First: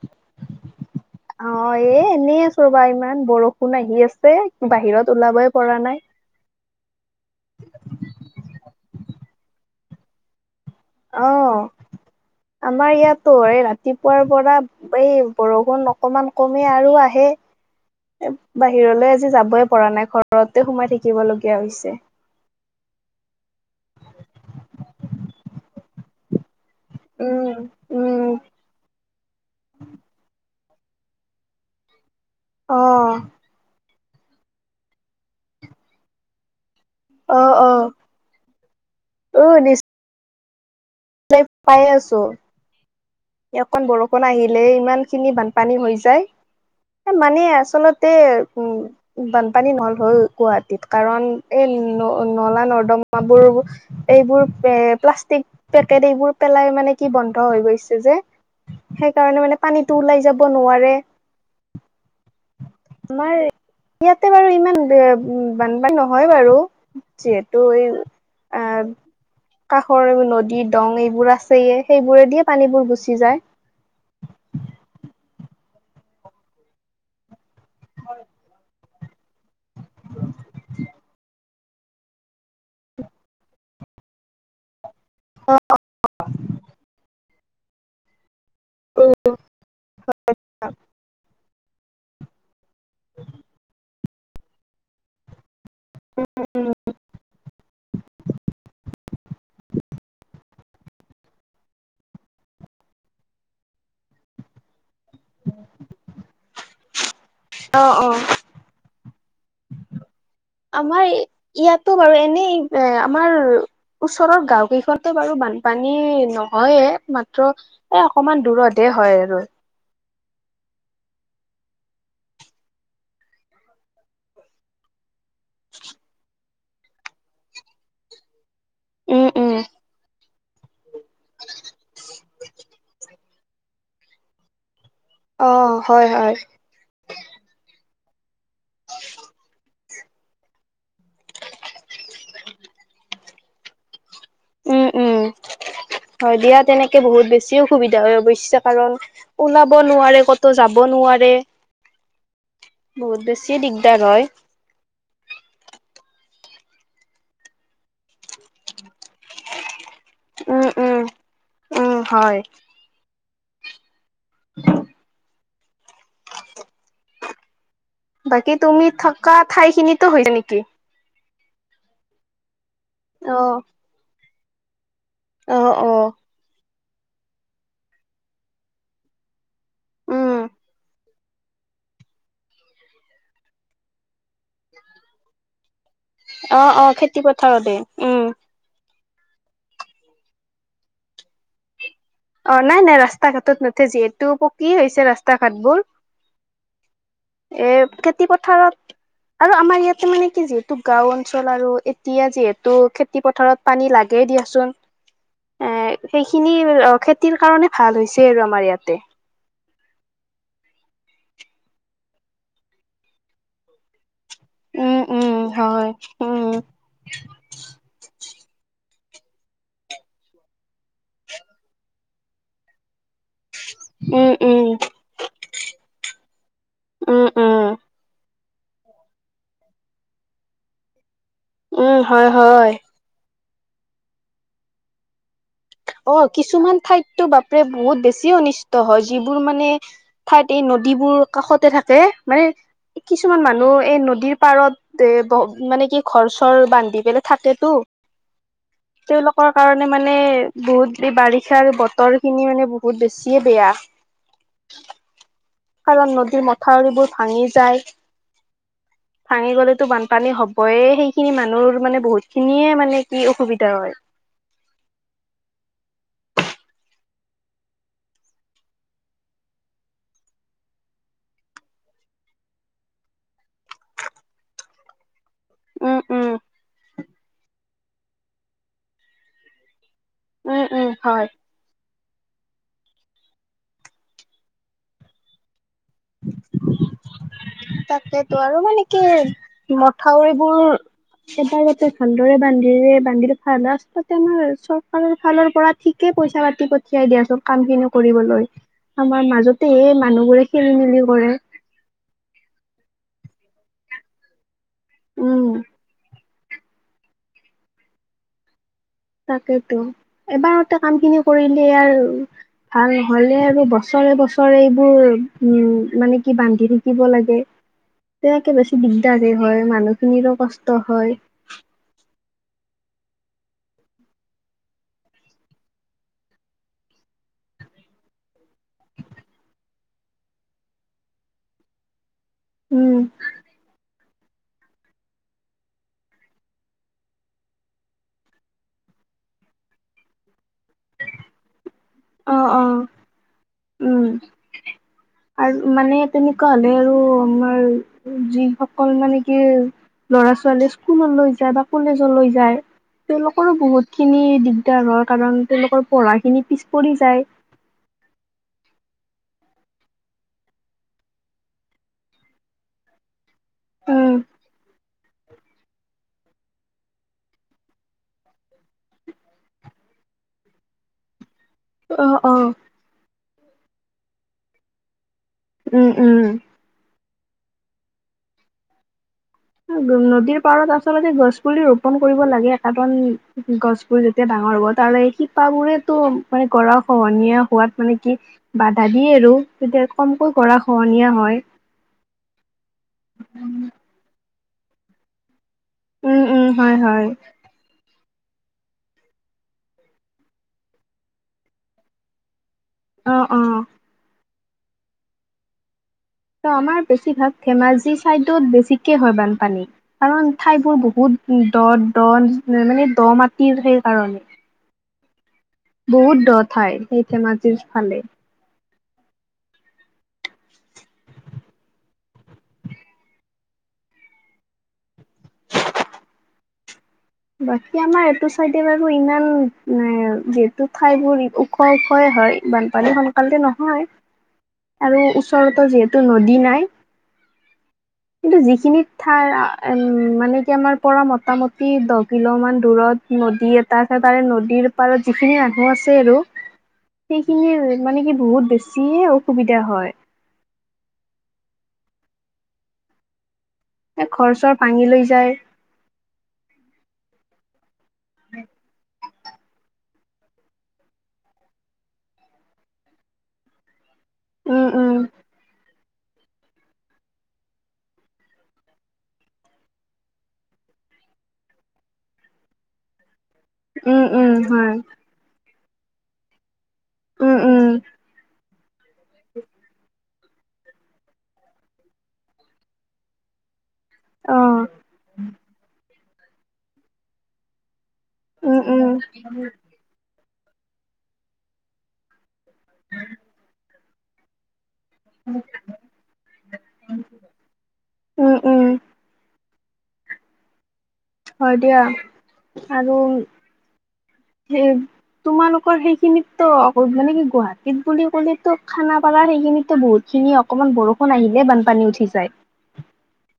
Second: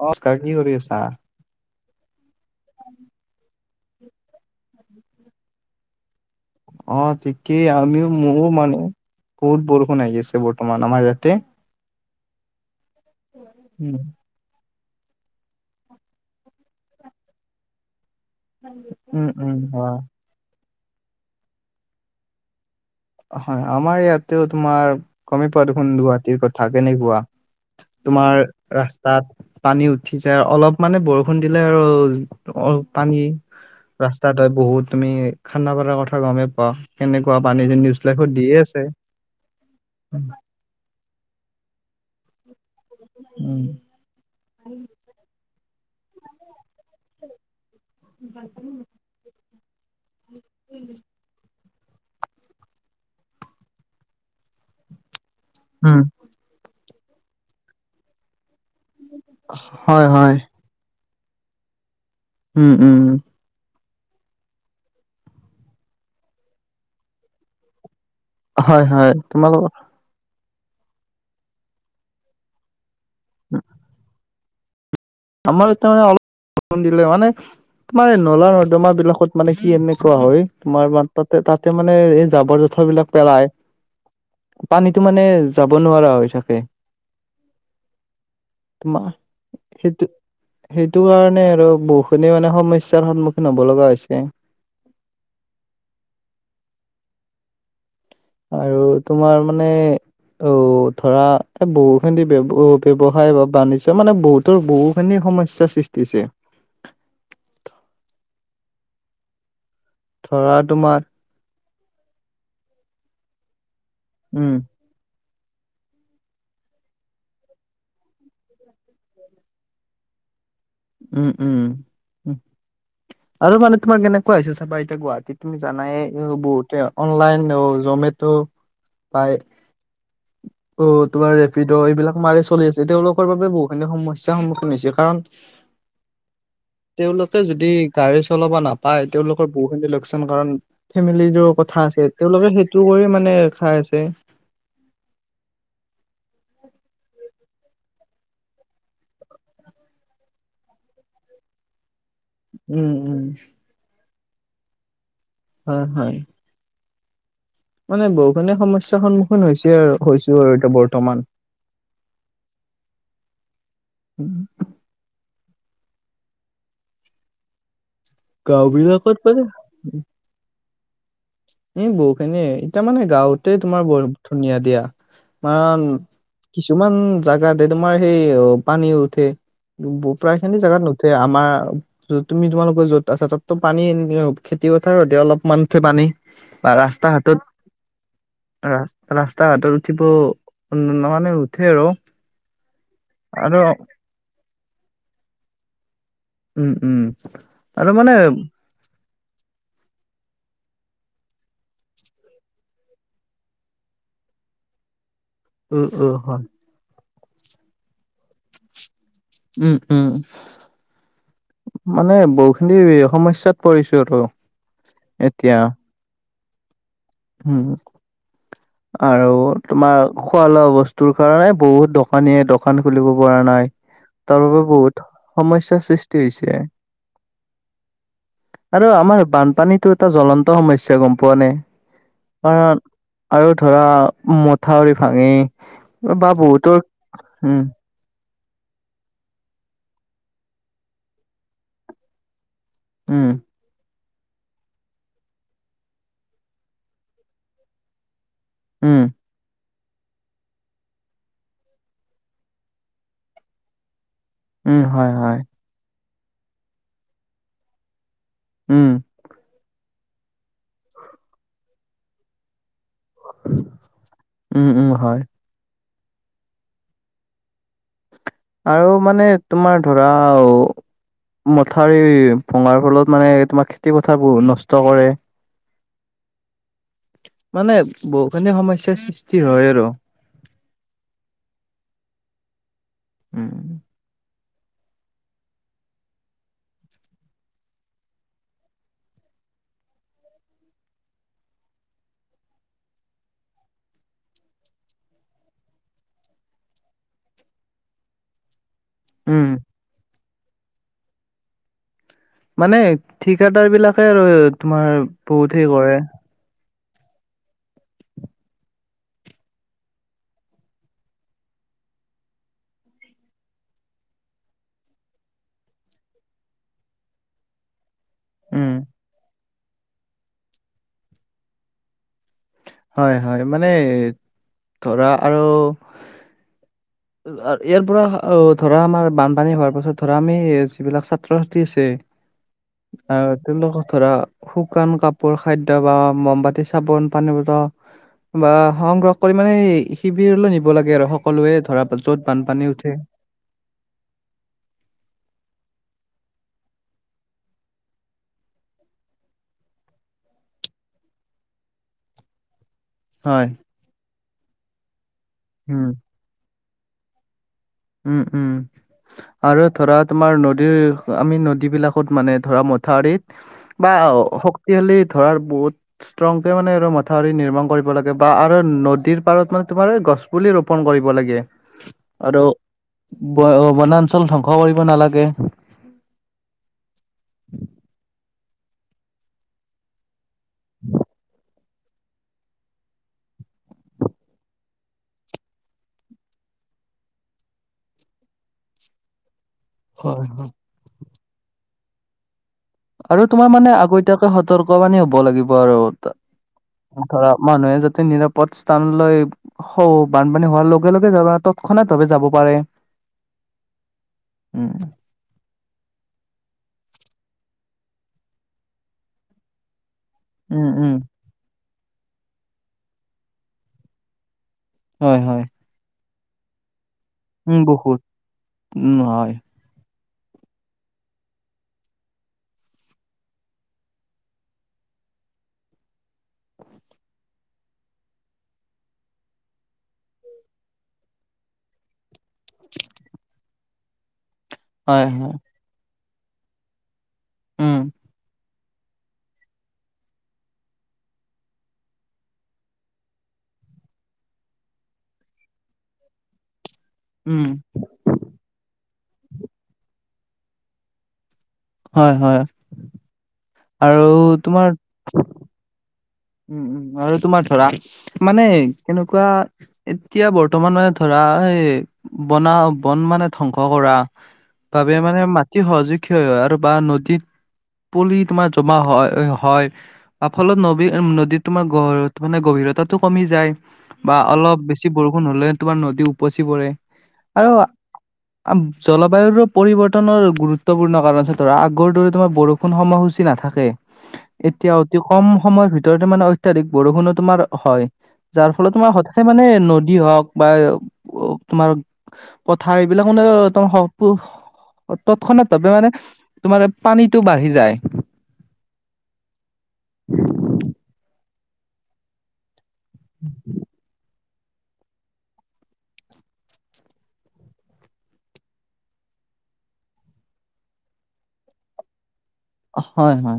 নমস্কাৰ কি কৰি আছা? অ এ এনে আছো ৰবা, ইমান বৰষুণ আহি আছে বাহিৰত ওলাবই পৰা নাই। অ ঠিকেই আমিও মোৰো মানে বহুত বৰষুণ আহি আছে বৰ্তমান আমাৰ অ ইয়াতে। আমাৰ ইয়াতো এই উম ৰাতিপুৱাৰ পৰা এই বৰষুণ অকমান কমে আৰু আহে। বাহিৰলে উম আজি উম যাবই পৰা হয়। নাই ঘৰতে সোমাই থাকিব লগীয়া হৈছে। হয় আমাৰ ইয়াতেও তোমাৰ গমে পোৱা দেখোন গুৱাহাটীৰ থা কেনেকুৱা, উম উম তোমাৰ ৰাস্তাত পানী উঠি যাই অলপ মানে বৰষুণ দিলে আৰু অ পানী ৰাস্তাত হয় বহুত তুমি খানা পাৰাৰ কথা গমেই পোৱা কেনেকুৱা অ পানী অ যে নিউজ ত দিয়ে আছে। প্লেট পাইয়ে আছো। উম অকন বৰষুণ আহিলেই ইমান খিনি বানপানী হৈ যায়, মানে আচল তে বানপানী নহ'ল, গুৱাহাটীত কাৰণ এই ন নলা নৰ্দমাবোৰ এইবোৰ এ প্লাষ্টিক উম পেকেট এইবোৰ পেলাই মানে কি বন্ধ হৈ গৈছে যে সেইকাৰণে মানে পানীটো হয় ওলাই হয় যাব নোৱাৰে, উম উম আমাৰ ইয়াতে বাৰু ইমান বানপানী নহয় বাৰু যিহেতু এই হয় হয়, তোমালোক কৰ নদী দং এইবোৰ আছেইয়ে সেইবোৰে দিয়ে পানীবোৰ গুচি যায়। আমাৰ তামানে অলপ বৰষুণ দিলে মানে তোমাৰ এই নলা নৰ্দমা বিলাকত মানে কি এনেকুৱা হয়, তোমাৰ তাতে তাতে মানে এই জাবৰ জোঁথৰ বিলাক পেলায়। পানীতো মানে যাব নোৱাৰা হৈ থাকে। তোমা সেইটো কাৰণে আৰু বহুখিনি মানে সমস্যাৰ সন্মুখীন হ'ব লগা হৈছে। উম উম। আৰু তোমাৰ মানে অ ধৰা এ বহু খিনি ব্যয় ব্যৱসায় বা বাণিজ্যয় মানে বহু তৰ বহুখিনি সমস্যা সৃষ্টিছে। অঁ অঁ। ধৰা তোমাৰ আমাৰ ইয়াতো বাৰু এনেই এ আমাৰ ওচৰৰ উম গাঁও কেইখন টো বাৰু বানপানী নহয়ে মাত্ৰ এ অকনমান দূৰতে হয় আৰু। উম উম উ আৰু মানে তোমাৰ কেনেকুৱা হৈছে চাবা এতিয়া গুৱাহাটীত তুমি জানাই বহুতে অনলাইন অ জমেটো উম পাই। উম অ তোমাৰ ৰেপিড' এইবিলাক মাৰি চলি আছে, তেওঁলোকৰ বাবে বহুখিনি সমস্যাৰ সন্মুখীন হৈছে কাৰণ। অঁ হয় হয়। তেওঁলোকে যদি গাড়ী চলাব নাপায় তেওঁলোকৰ বহুখিনি লোক চান কাৰণ ফেমিলিৰোঁ কথা আছে, তেওঁলোকে সেইটো কৰি মানে খাই আছে। উম উম, হয় দিয়া তেনেকে বহুত বেছি অসুবিধা হয় অৱশ্যে কাৰণ ওলাব নোৱাৰে ক'তো যাব নোৱাৰে। উম, উম, বহুত বেছি দিগদাৰ হয়। হয় হয়। মানে বহুখিনি সমস্যাৰ সন্মুখীন হৈছে আৰু হৈছো আৰু উম এতিয়া উম বৰ্তমান। উম হয় [inaudible] বাকী গাওঁ তুমি বিলাকত থকা মানে ঠাইখিনিতো ছে নেকি? এ বহুখিনিয়ে এতিয়া মানে অ গাঁৱতে তোমাৰ বৰ ধুনীয়া দিয়া। অ কাৰণ অ কিছুমান জাগাতে তোমাৰ সেই পানী উঠে। ব উম প্ৰায় খিনি জাগাত নুঠে, আমাৰ য তুমি তোমালোকৰ যত তাৰপাছতো পানী খেতি পথাৰতি অলপমানে উঠে পানী। বা অঁ অঁ ৰাস্তা খেতি ঘাটত পথাৰতে উম। ৰা ৰাস্তা ঘাটত উঠিব মানে উঠে আৰু। অ' নাই নাই ৰাস্তা আৰু ঘাটত নুঠে যিহেতু পকী হৈছে ৰাস্তা ঘাটবোৰ। উম উম আৰু এ মানে খেতি পথাৰত। আৰু আমাৰ ইয়াতে মানে কি যিহেতু গাওঁ অঞ্চল আৰু এতিয়া যিহেতু খেতি পথাৰত পানী লাগেই দিয়াচোন। [inaudible] এ উ হয় সেইখিনি খেতিৰ কাৰণে ভাল হৈছে আৰু আমাৰ ইয়াতে। উম উম। মানে বহুখিনি সমস্যাত পৰিছোতো উম উম এতিয়া। হয় উম। উম আৰু তোমাৰ খোৱা লোৱা বস্তুৰ কাৰণে বহুত দ। কানীয়ে দোকান খুলিব পৰা নাই উম তাৰ বাবে উম বহুত সমস্যাৰ সৃষ্টি হৈছে। উম উম আৰু আমাৰ বানপানীটো এটা জ্বলন্ত সমস্যা গম পোৱা নে। উম হয়। অ হয় আৰু ধৰা মথাউৰি ভাঙি। অ' বা বহুতৰ কিছুমান ঠাইততো উম বাপৰে বহুত বেছিও অনিচ। ট হয়, যিবোৰ মানে ঠাইত এই নদীবোৰ কাষতে থাকে মানে। উম কিছুমান মানুহ এই নদীৰ পাৰত। তে বহ মানে কি ঘৰ- চৰ বান্ধি পেলাই থাকেতো। উম। তেওঁলোকৰ কাৰণে মানে বহুত এই বাৰিষাৰ বতৰ খিনি মানে বহুত বেছিয়ে বেয়া। উম হয় হয়। কাৰণ নদীৰ মথাউৰিবোৰ ভাঙি যায়। উম। ভাঙি গ'লেতো বানপানী হবয়ে সেইখিনি মানুহৰ মানে বহুত খিনিয়ে মানে কি অসুবিধা হয়। উম উম হয়। আৰু মানে তোমাৰ ধৰা আৰু মথাউৰি ভঙাৰ ফলত মানে তোমাৰ খেতি পথাৰ বোৰো নষ্ট কৰে। উম উম। মানে বহুখিনি সমস্যাৰ সৃষ্টি হয় আৰু উম উম হয়। উম [inaudible] তাকেতো আৰু মানে কি মথাউৰিবোৰ। সেইটো এতিয়া ভালদৰে বান্ধিৰে বান্ধিলে ভাল লাষ্টত এনেও চৰকাৰৰ ফালৰ পৰা ঠিকে পইচা পাতি পঠিয়াই দিয়া চোন কাম খিনি কৰিবলৈ। আমাৰ উম মাজতেহে মানুহবোৰে খেলি মেলিও কৰে। মানে ঠিকাদাৰ বিলাকে আৰু তোমাৰ উম বহুত হেৰি কৰে। তাকেইতো এবাৰতে কাম খিনি কৰিলে আৰু ভাল নহলে আৰু বছৰে বছৰে এইবোৰ উম মানে কি বান্ধি থাকিব লাগে। [inaudible] সেয়ে একে উম বেছি দিগদাৰ দিয়ে হয় মানুহখিনিৰো কষ্ট হয়। হয় হয় মানে ধৰা আৰু ইয়াৰ পৰা ধৰা আমাৰ বানপানী হোৱাৰ পাছত ধৰা আমি যিবিলাক ছাত্ৰ ছাত্ৰী আছে। উম আৰু তেওঁলোকৰ ধৰা। শুকান কাপোৰ খাদ্য বা মমবাতি চাবোন পানী ব বা সংগ্ৰহ কৰি মানে শিবিৰলৈ নিব লাগে আৰু সকলোৱে ধৰা। য'ত অ অ বানপানী উঠে। উম আৰু মানে তেনেকুৱা হ'লে আৰু আমাৰ। যিসকল মানে কি। ল'ৰা ছোৱালীয়ে স্কুল লৈ যায় বা কলেজ লৈ যায়। হয় তেওঁলোকৰো বহুত খিনি দিগদাৰ হয় কাৰণ তেওঁলোকৰ উম পঢ়াখিনি পিছ পৰি যায়। উম উম। আৰু ধৰা তোমাৰ নদীৰ আমি নদীবিলাকত মানে ধৰা মথাউৰিত। বা উম শক্তিশালী ধৰাৰ বহুত। ষ্ট্ৰংকে মানে আৰু মাথাউৰি নিৰ্মাণ কৰিব লাগে বা আৰু নদীৰ পাৰত মানে তোমাৰ গছ। পুলি ৰোপণ কৰিব লাগে। অ অ। ব অ বনাঞ্চল ধ্বংস কৰিব নালাগে। উম উম। নদীৰ পাৰত আচলতে গছ পুলি ৰূপ পন কৰিব লাগে কাৰণ গছবোৰ যেতিয়া ডাঙৰ হ'ব তাৰে শিপা বোৰেতো, মানে গৰাখহনীয়া হোৱাত মানে কি বাধা দিয়ে আৰু। তেতিয়া কমকৈ গৰাখহনীয়া হয়। আৰু তোমাৰ মানে উম আগতিয়াকৈ সতৰ্ক বানি হ'ব লাগিব আৰু ত উম হয় হয় ধৰা, মানুহে যাতে নিৰাপদ স্থান লৈ, হ' বানপানী হোৱাৰ লগে লগে যাবা তৎক্ষণাত দুবি যাব পাৰে। অ অ। উম। ত' আমাৰ বেছিভাগ ধেমাজি ছাইডত বেছিকৈ হয় বানপানী কাৰণ উম, ঠাইবোৰ উম, বহুত, দ দ মানে দ মাটি সেই কাৰণে। হয় হয়। বহুত দ ঠাই সেই, ধেমাজিৰ উম ফালে। বহুত, উম হয়। বাকী আমাৰ এইটো চাইডে বাৰু ইমান নাই যিহেতু ঠাই বোৰ ওখ ওখয়ে হয়। বানপানী সোনকালতে নহয় আৰু হয়, হয়, ওচৰতো যিহেতু নদী নাই। উম। কিন্তু যিখিনি ঠাই উম মানে কি আমাৰ পৰা মোটামুটি দ। কিলো মান দূৰত নদী এটা আছে, তাৰে নদীৰ পাৰত যিখিনি মানুহ আছে আৰু। উম, সেইখিনিয়ে মানে কি বহুত বেছিয়ে অসুবিধা হয়। হয় হয়। এ আৰু ঘৰ চৰ তোমাৰ, ভাঙি লৈ যায়। উম উম, আৰু তোমাৰ ধৰা মানে কিনো। কোৱা এতিয়া বৰ্তমান মানে ধৰা এই, বনা বন মানে ধ্বংস কৰা উম উম বাবে মানে মাটি সহজোগ। ক হয় আৰু বা নদীত পুলি তোমাৰ জমা হয় হয়, বা ফলত নদী। নদীত তোমাৰ গ মানে গভীৰতাতো কমি যায়, উম বা উম অলপ হয় বেছি বৰষুণ। হলে তোমাৰ নদী উপচি পৰে। উম আৰু উম আ জলবায়ুৰো পৰিৱৰ্তনৰ গুৰুত, গুত্বপূৰ্ণ কাৰণ আছে ধৰা। আগৰদৰে তোমাৰ বৰষুণ সময়সূচী নাথাকে। অ এতিয়া অতি কম সময়ৰ ভিতৰতে মানে অত্যাধিক বৰষুণো তোমাৰ হয়। যাৰ উম ফলত উম তোমাৰ হঠাতে মানে নদী হওক বা, অ তোমাৰ পথাৰ এইবিলাক মানে তোমাৰ তৎক্ষণাত ভাবে মানে তোমাৰ পানীটো বাঢ়ি যায়। উম উম হয় দিয়া, আৰু সেই তোমালোকৰ সেইখিনিততো মানে কি গুৱাহাটীত বুলি ক'লেতো খানাপাৰা সেইখিনিততো বহুত - খিনি অকনমান বৰষুণ আহিলে বানপানী উঠি যায়। হয় হয়।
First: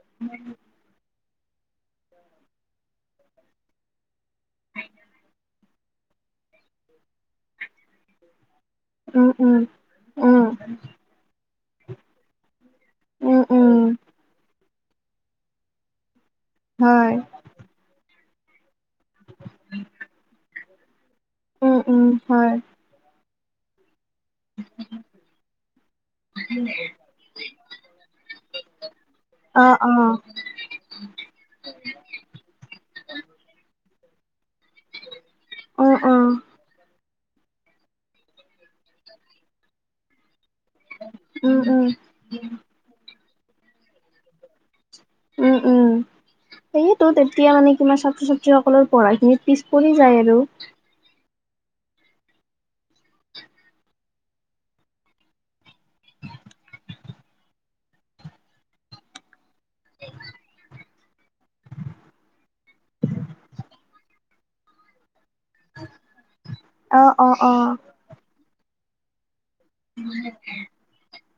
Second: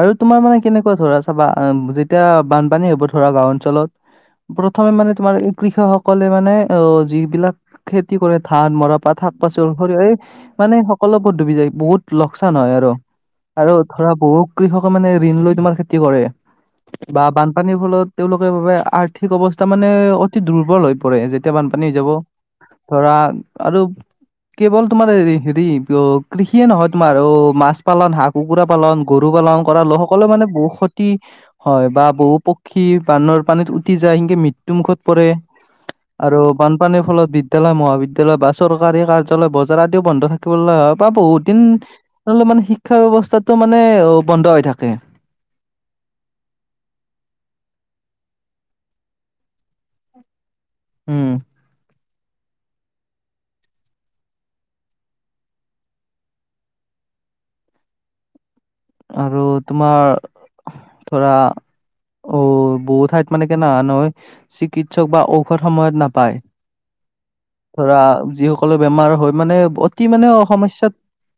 আৰু তোমাৰ মানে কেনেকুৱা ধৰা চাবা, যেতিয়া বানপানী হব ধৰা গাঁও অঞ্চলত প্ৰথমে মানে তোমাৰ এই কৃষক সকলে মানে অ যিবিলাক খেতি কৰে ধান মৰা পাত উম শাক উম পাচল সৰি উম মানে সকলোবোৰ ডুবি যায়, বহুত লকচান হয় আৰু উম উম আৰু আৰু ধৰা বহুত কৃষকে মানে ঋণ লৈ তোমাৰ খেতি কৰে। হয় বা বানপানীৰ ফলত তেওঁলোকে বাবে আৰ্থিক অৱস্থা মানে অতি দুৰ্বল হৈ পৰে যেতিয়া উম বানপানী উম যাব, হয় ধৰা আৰু কেৱল তোমাৰ হেৰি কৃষিয়ে নহয়, তোমাৰ অ মাছ পালন, হাঁহ কুকুৰা পালন, গ ৰু পালন অ কৰা অ লোকসকলে মানে বহু ক্ষতি হয়, বা বহু পক্ষী বানৰ পানীত উটি যায়, সেনকে মৃত্যু মৃত্যু মুখত পৰে, উম উম আৰু বানপানীৰ ফলত বি - দ্যালয় মহাবিদ্যালয় বা চৰকাৰী কাৰ্যালয় বজাৰ আদিও বন্ধ থা থব লগা হয়, বা বহুত উম উম দিনলে মানে শিক্ষা ব্যৱস্থাটো মানে অ বন্ধ হৈ থাকে। [inaudible] সেইয়েতো তেতিয়া মানে কিবা ছাত্ৰ ছাত্ৰীসকলৰ পঢ়া খিনিত পিছ পৰি যায় আৰু। উম। আৰু তোমাৰ ধৰা অ বহুত ঠাইত মানে কেনেনা সেন হয় চিকিৎসক বা ঔষধ সময়ত নাপায়, অ', অ', অ'। ধৰা যিস কল বেমাৰ হয়, মানে অতি মানে সমস্যাত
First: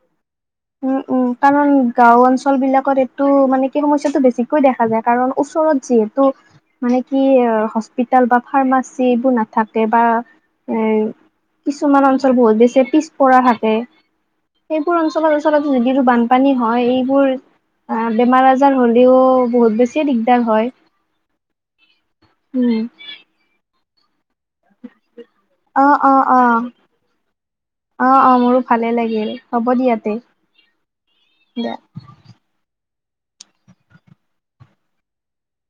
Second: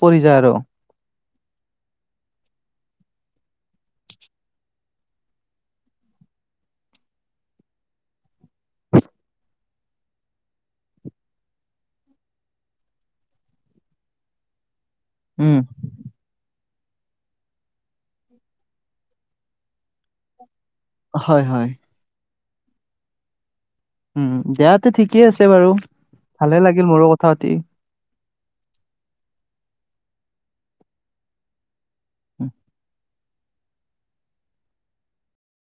পৰি যায় আৰু। উম উম, কাৰণ গাওঁ অঞ্চল বিলাকত এইটো মানে কি সমস্যাটো বেছিকৈ দেখা যায়। কাৰণ ওচৰত যিহেতু মানে কি হস্পিতাল বা ফাৰ্মাচি এইবোৰ নাথাকে বা এ কিছুমান অঞ্চল বহুত বেছি পিছপৰা থাকে। সেইবোৰ অঞ্চলৰ উম, আচলতে যদি যিটো বানপানী হয় এইবোৰ অ বেমাৰ আজাৰ হ'লেও বহুত বেছিয়ে দিগদাৰ হয়। হয় হয়। উম। উম দেয়াতো ঠিকেই আছে বাৰু, অ', অ', অ', ভালে লাগিল মোৰো কথা পাতি। অ অ মোৰো ভালেই লাগিল হ'ব ইয়াতে দে। [unintelligible]